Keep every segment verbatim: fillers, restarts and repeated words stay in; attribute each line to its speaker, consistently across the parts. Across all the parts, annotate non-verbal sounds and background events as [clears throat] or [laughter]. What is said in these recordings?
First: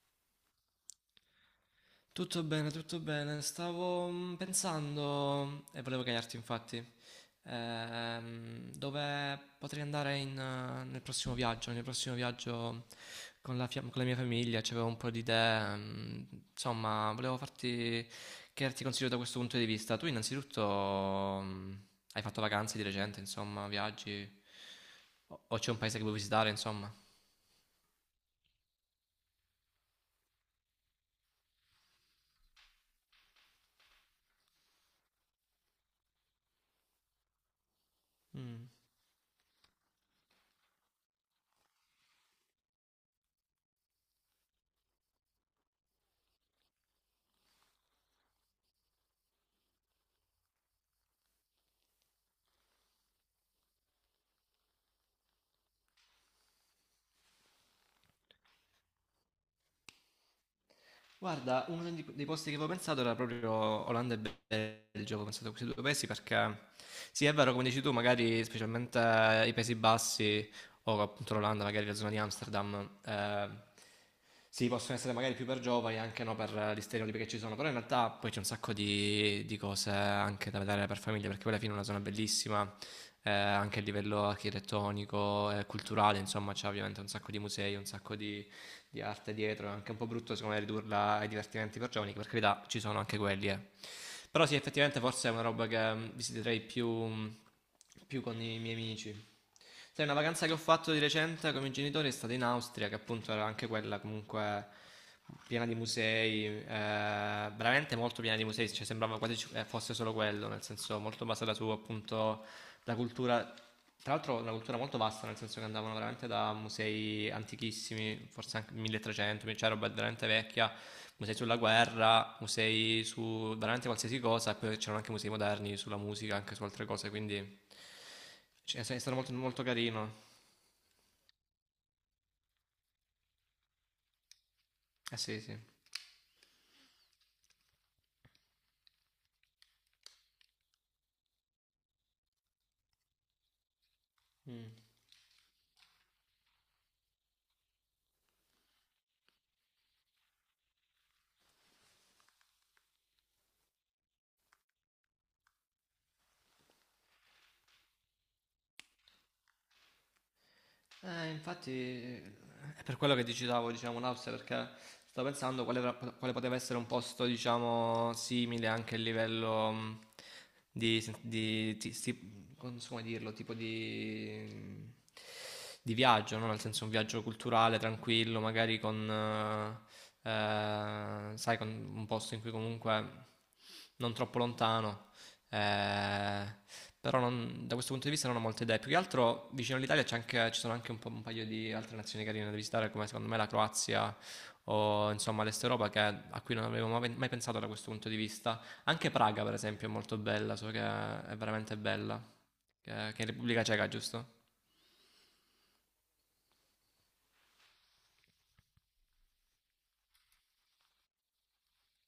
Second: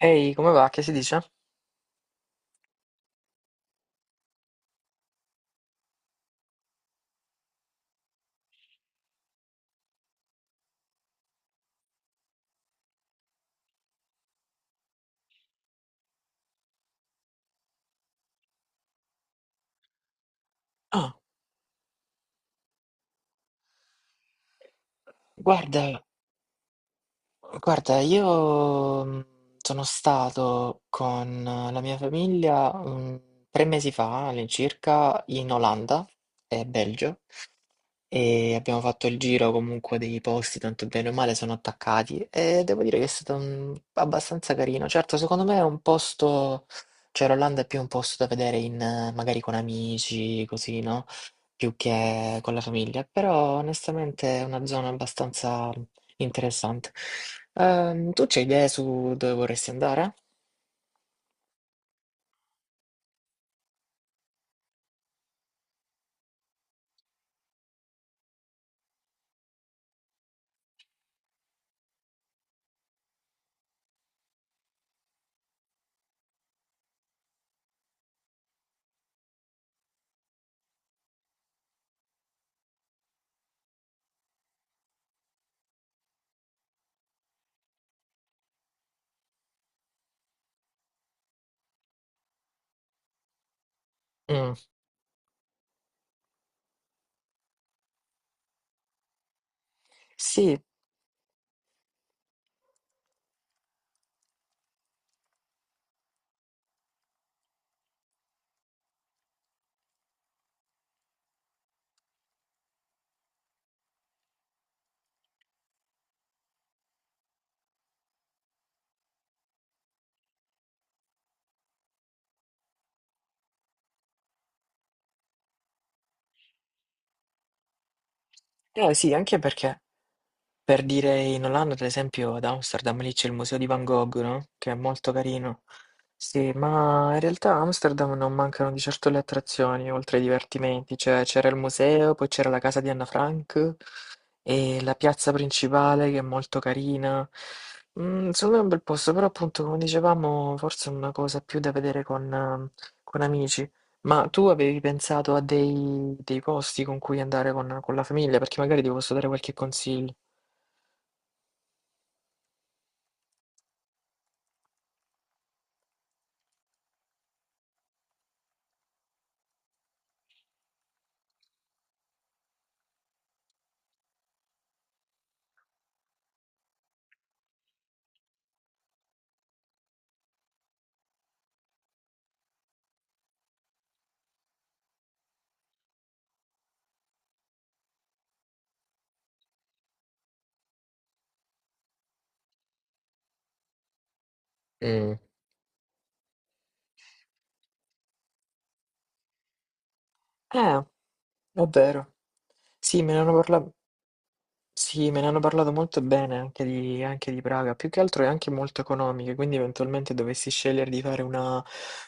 Speaker 1: Ehi, come va? Che si dice?
Speaker 2: Tutto bene, tutto bene. Stavo mm, pensando e volevo chiederti, infatti, ehm, dove potrei andare in, eh, nel prossimo viaggio, nel prossimo viaggio con la, fia- con la mia famiglia, c'avevo un po' di idee, mm, insomma, volevo farti chiederti consiglio da questo punto di vista. Tu innanzitutto
Speaker 1: Ah,
Speaker 2: mm, hai fatto vacanze di recente, insomma, viaggi o, o c'è un paese
Speaker 1: guarda,
Speaker 2: che vuoi visitare, insomma?
Speaker 1: guarda, io mm, sono stato con eh, la mia famiglia mm, tre mesi fa all'incirca in Olanda e Belgio e
Speaker 2: Mm.
Speaker 1: abbiamo fatto il giro comunque dei posti, tanto bene o male sono attaccati e devo dire che è stato mm, abbastanza carino. Certo, secondo me è un posto, cioè l'Olanda è più un posto da vedere in, eh, magari con amici, così, no? Più che con la famiglia, però onestamente è una zona abbastanza interessante. Ehm, tu c'hai idee su dove vorresti andare?
Speaker 2: Guarda, uno di- dei posti che avevo pensato era proprio Olanda e Belgio, avevo pensato a questi due paesi perché sì, è vero, come dici tu, magari specialmente eh, i Paesi Bassi o appunto l'Olanda, magari la zona di Amsterdam, eh, sì, possono essere magari più per giovani, anche no per eh, gli stereotipi che ci sono, però in realtà poi c'è un sacco di, di cose anche da vedere per famiglie, perché poi alla fine è una zona bellissima, eh, anche a livello architettonico e culturale, insomma, c'è ovviamente un sacco di musei, un sacco di di arte dietro, è anche un po' brutto secondo me ridurla ai divertimenti per giovani, che per carità ci sono anche quelli, eh. Però
Speaker 1: Mm.
Speaker 2: sì, effettivamente forse è una roba che mm, visiterei più, mm, più con i miei amici. Sai, una vacanza che ho
Speaker 1: Sì,
Speaker 2: fatto di recente con i miei genitori è stata in Austria, che appunto era anche quella comunque piena di musei, eh, veramente molto piena di musei, cioè sembrava quasi ci- eh, fosse solo quello, nel senso molto basata su appunto la cultura, tra l'altro una cultura molto vasta, nel senso che andavano veramente da musei antichissimi, forse anche milletrecento, cioè roba veramente vecchia, musei sulla guerra, musei su veramente qualsiasi cosa, e poi c'erano anche musei moderni sulla musica, anche su altre cose, quindi cioè,
Speaker 1: eh,
Speaker 2: è
Speaker 1: sì,
Speaker 2: stato molto,
Speaker 1: anche
Speaker 2: molto
Speaker 1: perché
Speaker 2: carino.
Speaker 1: per dire in Olanda, ad esempio, ad Amsterdam lì c'è il museo di Van Gogh, no? Che è molto
Speaker 2: Eh sì, sì.
Speaker 1: carino. Sì, ma in realtà a Amsterdam non mancano di certo le attrazioni, oltre ai divertimenti. Cioè, c'era il museo, poi c'era la casa di Anna Frank
Speaker 2: Mm.
Speaker 1: e la piazza principale che è molto carina. Mm, secondo me è un bel posto, però appunto, come dicevamo, forse è una cosa più da vedere con, ehm, con amici. Ma tu avevi pensato a dei, dei posti con cui andare con, con la famiglia? Perché magari ti posso dare qualche consiglio.
Speaker 2: Eh, infatti è per quello che ti citavo, diciamo, l'Austria, perché stavo pensando quale, tra- quale poteva essere un posto, diciamo, simile anche a livello mh, di, sen- di- ti- sti- non so come dirlo, tipo di, di viaggio, no? Nel senso un viaggio culturale, tranquillo, magari con, eh, eh, sai, con un posto in cui comunque non troppo lontano eh, però non- da questo punto di vista non ho molte idee. Più che altro vicino all'Italia c'è anche- ci sono anche un, po', un paio di altre nazioni carine da visitare, come secondo me la Croazia o
Speaker 1: Mm.
Speaker 2: insomma l'Est Europa, che- a cui non avevo mai mai pensato da questo punto di vista. Anche Praga, per esempio, è molto bella, so che
Speaker 1: Eh,
Speaker 2: è
Speaker 1: è
Speaker 2: veramente
Speaker 1: vero.
Speaker 2: bella, che,
Speaker 1: Sì, me
Speaker 2: che
Speaker 1: ne
Speaker 2: è in
Speaker 1: hanno
Speaker 2: Repubblica
Speaker 1: parla-
Speaker 2: Ceca, giusto?
Speaker 1: sì, me ne hanno parlato molto bene anche di, anche di Praga. Più che altro è anche molto economica, quindi eventualmente dovessi scegliere di fare una,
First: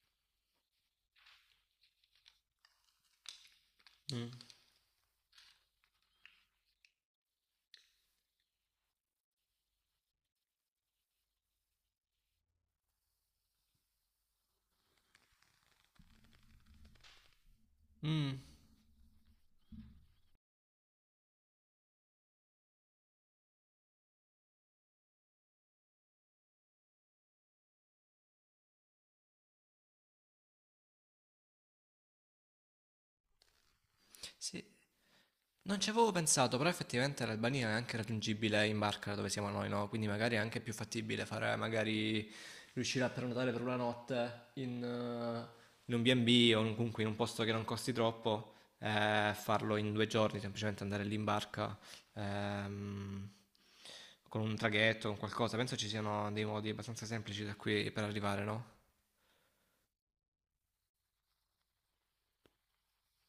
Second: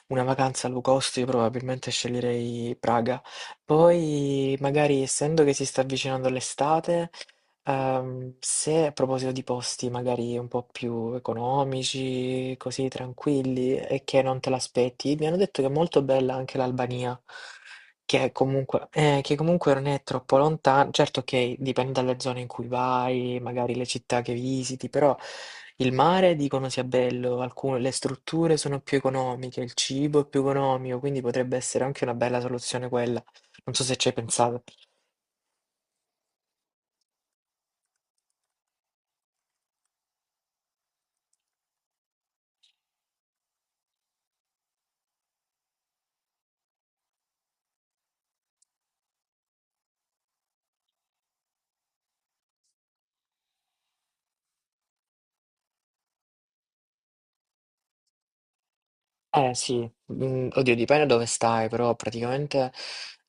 Speaker 1: una vacanza low cost, io probabilmente sceglierei Praga.
Speaker 2: Mm.
Speaker 1: Poi, magari, essendo che si sta avvicinando l'estate, ehm, se a proposito di posti magari un po' più economici, così tranquilli e che non te l'aspetti, mi hanno detto che è molto bella anche l'Albania. Che
Speaker 2: Mm,
Speaker 1: comunque, eh, che comunque non è troppo lontano, certo che dipende dalle zone in cui vai, magari le città che visiti, però il mare dicono sia bello, alcune, le strutture sono più economiche, il cibo è più economico, quindi potrebbe essere anche una bella soluzione quella. Non so se ci hai pensato.
Speaker 2: sì. Non ci avevo pensato, però effettivamente l'Albania è anche raggiungibile in barca da dove siamo noi, no? Quindi magari è anche più fattibile fare, magari riuscire a prenotare per una notte in, eh, in un B e B o in- comunque in un posto che non costi troppo, eh, farlo in due giorni, semplicemente andare lì in barca, ehm, con un traghetto, con qualcosa. Penso ci siano dei modi abbastanza semplici da qui per arrivare, no?
Speaker 1: Eh sì, mhmm, oddio dipende dove stai, però praticamente,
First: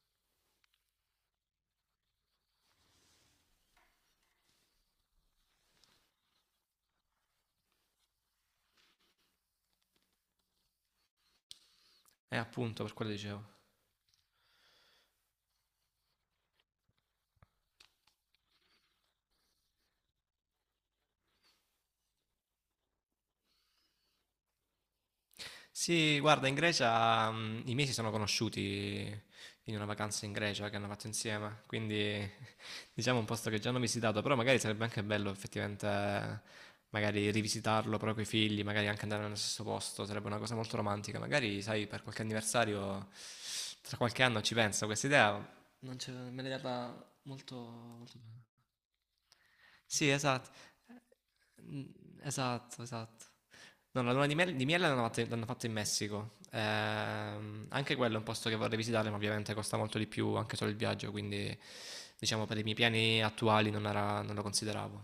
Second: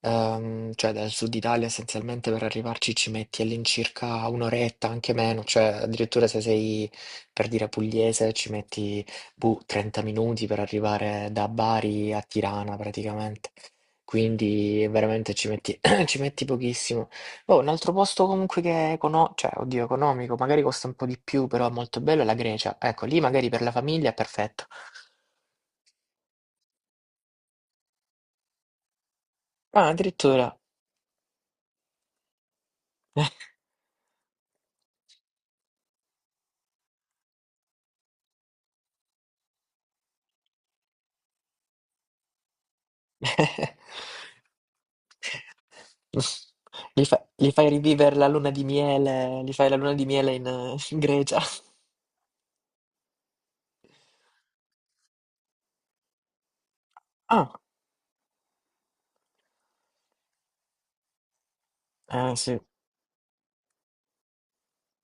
Speaker 1: ehm, cioè dal sud Italia essenzialmente per arrivarci ci metti all'incirca un' oretta, anche meno, cioè addirittura se sei, per dire, pugliese ci metti, boh, trenta minuti per arrivare da Bari a
Speaker 2: E
Speaker 1: Tirana
Speaker 2: appunto, per quello dicevo.
Speaker 1: praticamente. Quindi veramente ci metti [clears throat] ci metti pochissimo. Oh, un altro posto comunque che è econo cioè oddio economico, magari costa un po' di più, però è molto bello è la Grecia. Ecco, lì magari per la famiglia è perfetto.
Speaker 2: Sì, guarda, in Grecia mm, i miei si sono conosciuti in una
Speaker 1: Ah,
Speaker 2: vacanza in
Speaker 1: addirittura.
Speaker 2: Grecia che hanno fatto insieme, quindi [laughs] diciamo un posto che già hanno visitato, però magari sarebbe anche bello effettivamente eh, magari rivisitarlo proprio con i figli, magari anche andare nello stesso posto, sarebbe una cosa molto romantica, magari sai per qualche anniversario tra
Speaker 1: [laughs]
Speaker 2: qualche anno ci penso, questa idea non ce- me l'hai data
Speaker 1: Gli fa- gli
Speaker 2: molto,
Speaker 1: fai rivivere
Speaker 2: molto
Speaker 1: la luna di miele, gli fai la luna di
Speaker 2: sì,
Speaker 1: miele in,
Speaker 2: esatto.
Speaker 1: eh, in Grecia.
Speaker 2: Mm. Esatto, esatto. No, la luna di, mel- di miele l'hanno fatta l'hanno fatta in Messico.
Speaker 1: Ah,
Speaker 2: Ehm, anche quello è un posto che vorrei visitare, ma ovviamente costa molto di più anche solo il viaggio, quindi
Speaker 1: eh,
Speaker 2: diciamo per
Speaker 1: sì.
Speaker 2: i miei piani attuali non era- non lo consideravo.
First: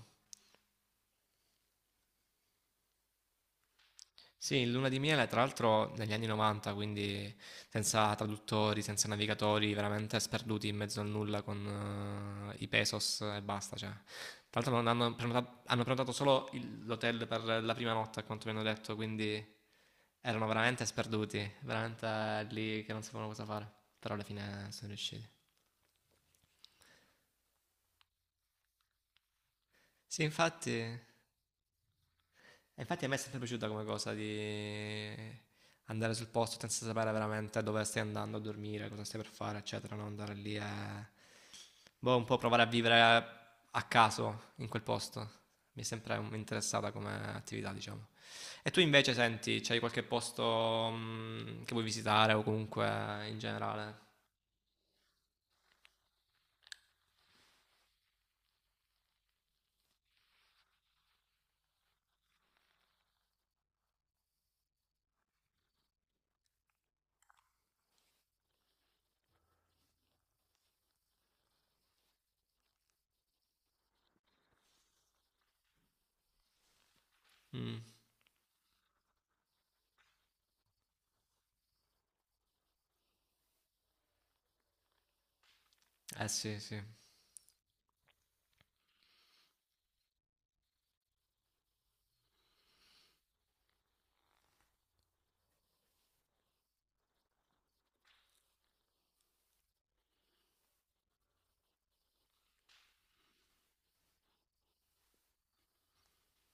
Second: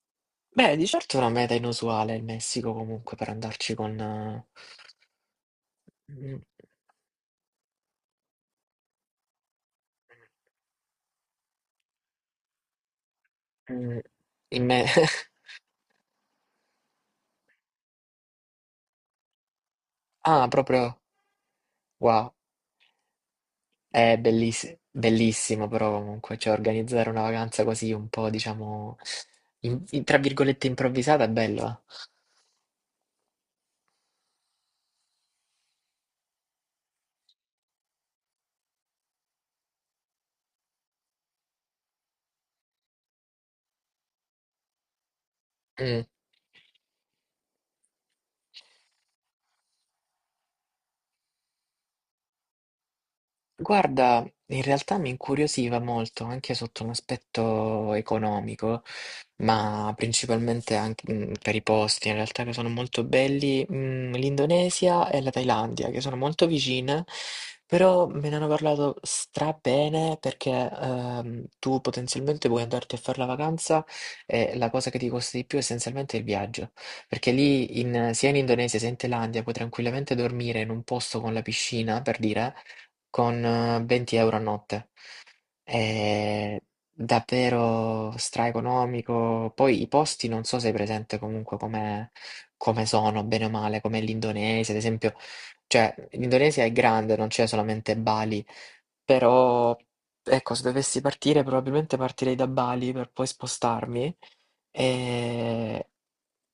Speaker 1: Beh, di certo è una meta inusuale il Messico comunque per andarci con... eh,
Speaker 2: Sì, in Luna di Miele, tra l'altro negli anni
Speaker 1: mm,
Speaker 2: novanta, quindi senza traduttori, senza navigatori, veramente sperduti in mezzo al nulla con eh, i pesos e basta. Cioè.
Speaker 1: mm,
Speaker 2: Tra
Speaker 1: in
Speaker 2: l'altro
Speaker 1: me-
Speaker 2: non
Speaker 1: [laughs]
Speaker 2: hanno prenota- hanno prenotato, solo il- l'hotel per la prima notte, a quanto mi hanno detto, quindi erano
Speaker 1: Ah,
Speaker 2: veramente
Speaker 1: proprio...
Speaker 2: sperduti,
Speaker 1: Wow,
Speaker 2: veramente lì che non sapevano cosa fare, però
Speaker 1: è
Speaker 2: alla fine
Speaker 1: belliss-
Speaker 2: sono riusciti.
Speaker 1: bellissimo però comunque, cioè organizzare una vacanza così un po', diciamo, in- in- tra
Speaker 2: Sì,
Speaker 1: virgolette
Speaker 2: infatti.
Speaker 1: improvvisata è bello.
Speaker 2: E infatti a me è sempre piaciuta come cosa di andare sul posto senza sapere veramente dove stai andando a dormire, cosa stai per fare, eccetera, non andare lì e. Boh, un po' provare a vivere a caso in quel posto. Mi è
Speaker 1: Eh. Mm.
Speaker 2: sempre interessata come attività, diciamo. E tu invece senti, c'hai qualche posto mm, che vuoi visitare o comunque in generale?
Speaker 1: Guarda, in realtà mi incuriosiva molto anche sotto un aspetto economico, ma principalmente anche mm, per i posti, in realtà che sono molto belli, mm, l'Indonesia e la Thailandia, che sono molto vicine, però me ne hanno parlato stra bene perché ehm, tu potenzialmente puoi andarti a fare la vacanza e la cosa che ti costa di più essenzialmente è il viaggio, perché lì
Speaker 2: Mm.
Speaker 1: in- sia in Indonesia sia in Thailandia puoi tranquillamente dormire in un posto con la piscina, per dire con eh, venti euro a notte.
Speaker 2: Eh
Speaker 1: È
Speaker 2: sì, sì.
Speaker 1: davvero straeconomico. Poi i posti non so se hai presente comunque come, come sono, bene o male, come l'Indonesia, ad esempio. Cioè, l'Indonesia è grande, non c'è solamente Bali, però ecco, se dovessi partire, probabilmente partirei da Bali per poi spostarmi. E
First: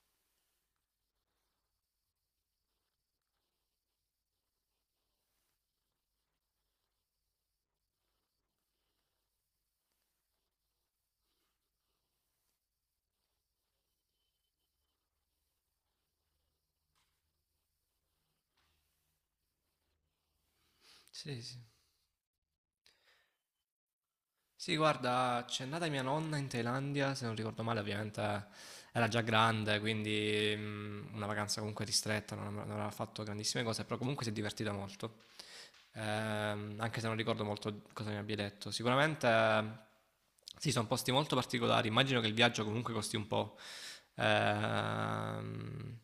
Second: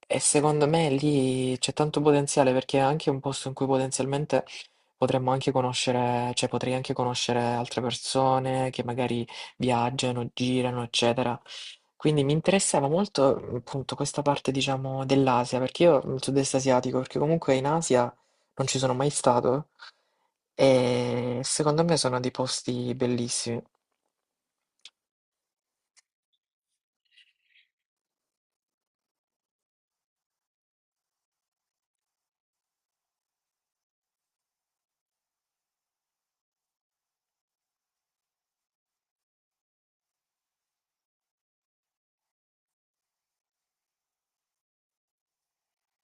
Speaker 1: e secondo me lì c'è tanto potenziale perché è anche un posto in cui potenzialmente potremmo anche conoscere, cioè potrei anche conoscere altre persone che magari viaggiano, girano, eccetera. Quindi mi interessava molto mm, appunto questa parte, diciamo, dell'Asia, perché io il sud-est asiatico, perché comunque in Asia non ci sono mai stato e
Speaker 2: Sì, sì.
Speaker 1: secondo me sono dei posti bellissimi.
Speaker 2: Sì, guarda, c'è nata mia nonna in Thailandia, se non ricordo male, ovviamente eh, era già grande, quindi mm, una vacanza comunque ristretta, non non aveva fatto grandissime cose, però comunque si è divertita molto ehm, anche se non ricordo molto cosa mi abbia detto. Sicuramente ehm, sì, sono posti molto particolari, immagino che il viaggio comunque costi un po'. Ehm,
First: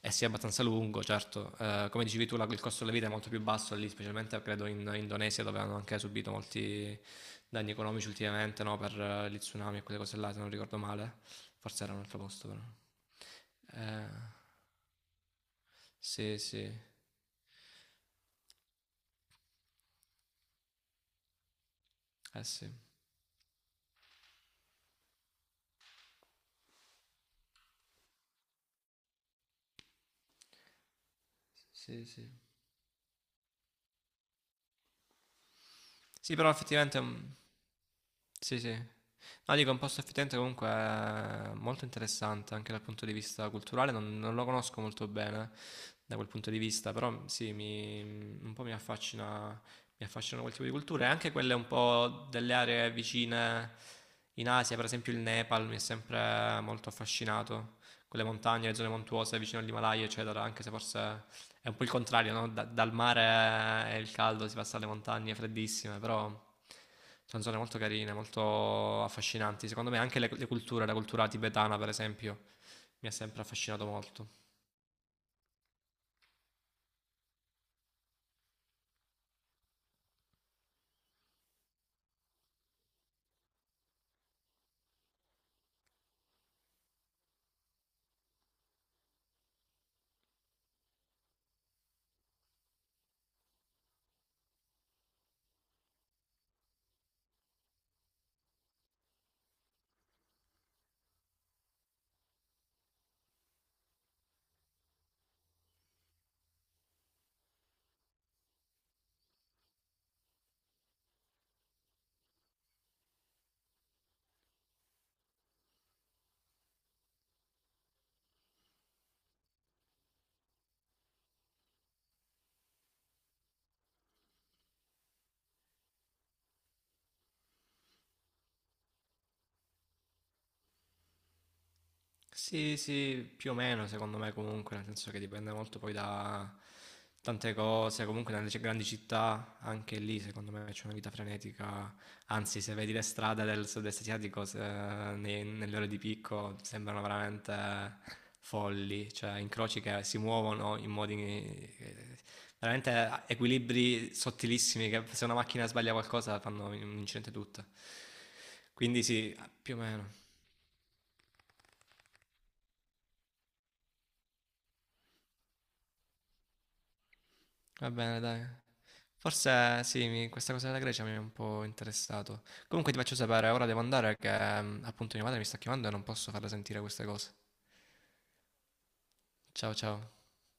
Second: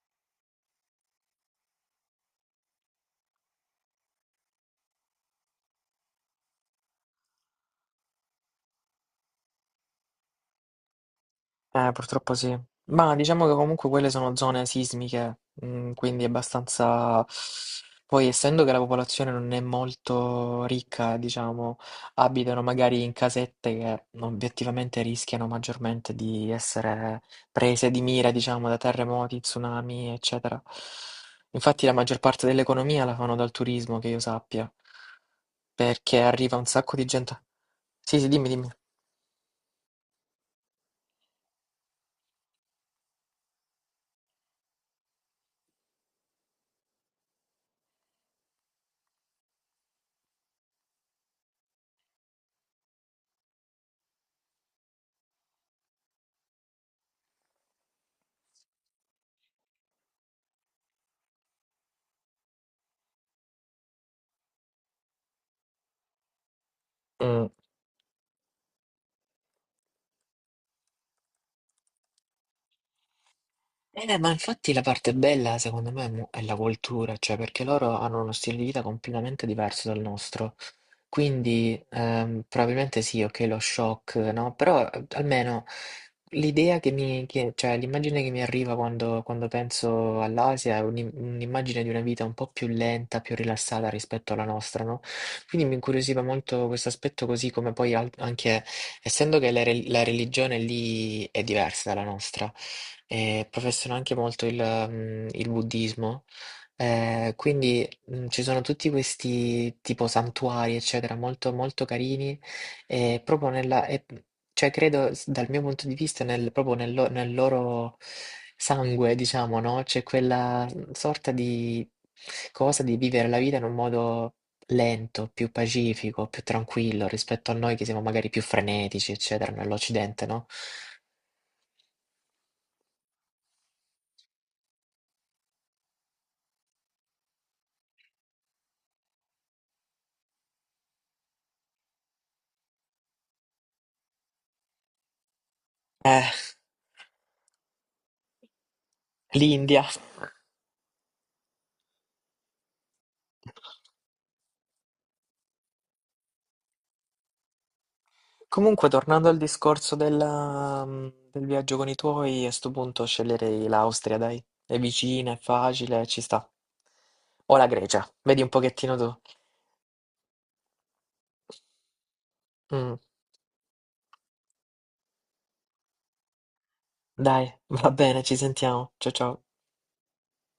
Speaker 2: e sia abbastanza lungo, certo. Eh, come dicevi tu, la- il costo della vita è molto più basso lì, specialmente credo in Indonesia, dove hanno anche subito molti danni economici ultimamente, no? Per eh, gli tsunami e quelle cose là, se non ricordo male. Forse
Speaker 1: Eh,
Speaker 2: era un altro
Speaker 1: purtroppo
Speaker 2: posto,
Speaker 1: sì.
Speaker 2: però.
Speaker 1: Ma diciamo che comunque
Speaker 2: Eh,
Speaker 1: quelle sono zone sismiche, mm, quindi
Speaker 2: sì, sì.
Speaker 1: abbastanza... Poi, essendo che la popolazione non è molto ricca, diciamo,
Speaker 2: Eh
Speaker 1: abitano
Speaker 2: sì.
Speaker 1: magari in casette che obiettivamente rischiano maggiormente di essere prese di mira, diciamo, da terremoti, tsunami, eccetera. Infatti la
Speaker 2: Sì,
Speaker 1: maggior
Speaker 2: sì.
Speaker 1: parte dell'economia la fanno dal turismo, che io sappia, perché
Speaker 2: Sì, però
Speaker 1: arriva un sacco
Speaker 2: effettivamente
Speaker 1: di
Speaker 2: mm,
Speaker 1: gente. Sì, sì, dimmi,
Speaker 2: sì,
Speaker 1: dimmi.
Speaker 2: sì. No, dico, un posto a Firenze comunque è molto interessante anche dal punto di vista culturale, non, non lo conosco molto bene, da quel punto di vista, però sì, mi, un po' mi affascina, mi affascinano quel tipo di culture, e anche quelle un po' delle aree vicine in Asia, per esempio il Nepal mi è sempre molto affascinato, quelle montagne, le zone montuose vicino all'Himalaya, eccetera, anche se forse è un po' il contrario, no? Da- dal mare è il caldo, si passa alle montagne freddissime, però sono
Speaker 1: Mm.
Speaker 2: zone molto carine, molto affascinanti, secondo me anche le, le culture, la cultura tibetana per esempio, mi ha sempre affascinato
Speaker 1: Eh,
Speaker 2: molto.
Speaker 1: ma infatti la parte bella secondo me mo- è la cultura, cioè perché loro hanno uno stile di vita completamente diverso dal nostro. Quindi ehm, probabilmente sì, ok, lo shock, no? Però eh, almeno l'idea che mi, che- cioè l'immagine che mi arriva quando, quando penso all'Asia è un'im- un'immagine di una vita un po' più lenta, più rilassata rispetto alla nostra, no? Quindi mi incuriosiva molto questo aspetto così come poi al- anche, essendo che la re- la religione lì è diversa dalla nostra e professano anche molto il, mhmm, il buddismo. Ehm, quindi, mhmm, ci sono tutti questi tipo santuari, eccetera, molto, molto carini e proprio nella e mhmm, cioè credo s dal mio punto di vista nel proprio nel lo nel loro sangue, diciamo, no, c'è quella, mhmm, sorta di cosa di vivere la vita in un modo lento, più pacifico, più tranquillo rispetto a noi che siamo magari più frenetici, eccetera, nell'Occidente, no?
Speaker 2: Sì, sì, più o meno secondo me comunque, nel senso che dipende molto poi da tante cose, comunque nelle c- grandi città anche lì secondo me c'è una vita frenetica, anzi se vedi le strade del sud-est asiatico se- nei- nelle ore di
Speaker 1: Eh,
Speaker 2: picco sembrano veramente folli, cioè incroci
Speaker 1: l'India.
Speaker 2: che si muovono in modi eh, veramente equilibri sottilissimi che se una macchina sbaglia qualcosa fanno un incidente tutta.
Speaker 1: Comunque,
Speaker 2: Quindi
Speaker 1: tornando
Speaker 2: sì,
Speaker 1: al
Speaker 2: più o
Speaker 1: discorso
Speaker 2: meno.
Speaker 1: della, mm, del viaggio con i tuoi, a sto punto sceglierei l'Austria, dai. È vicina, è facile, ci sta. O la
Speaker 2: Va
Speaker 1: Grecia,
Speaker 2: bene,
Speaker 1: vedi
Speaker 2: dai.
Speaker 1: un pochettino tu.
Speaker 2: Forse sì, mi- questa cosa della Grecia mi è un po' interessato. Comunque
Speaker 1: Mm,
Speaker 2: ti faccio sapere, ora devo andare che mm, appunto mia madre mi sta chiamando e non posso farle sentire queste cose.
Speaker 1: dai, [laughs] va bene, ci sentiamo. Ciao ciao.
Speaker 2: Ciao ciao.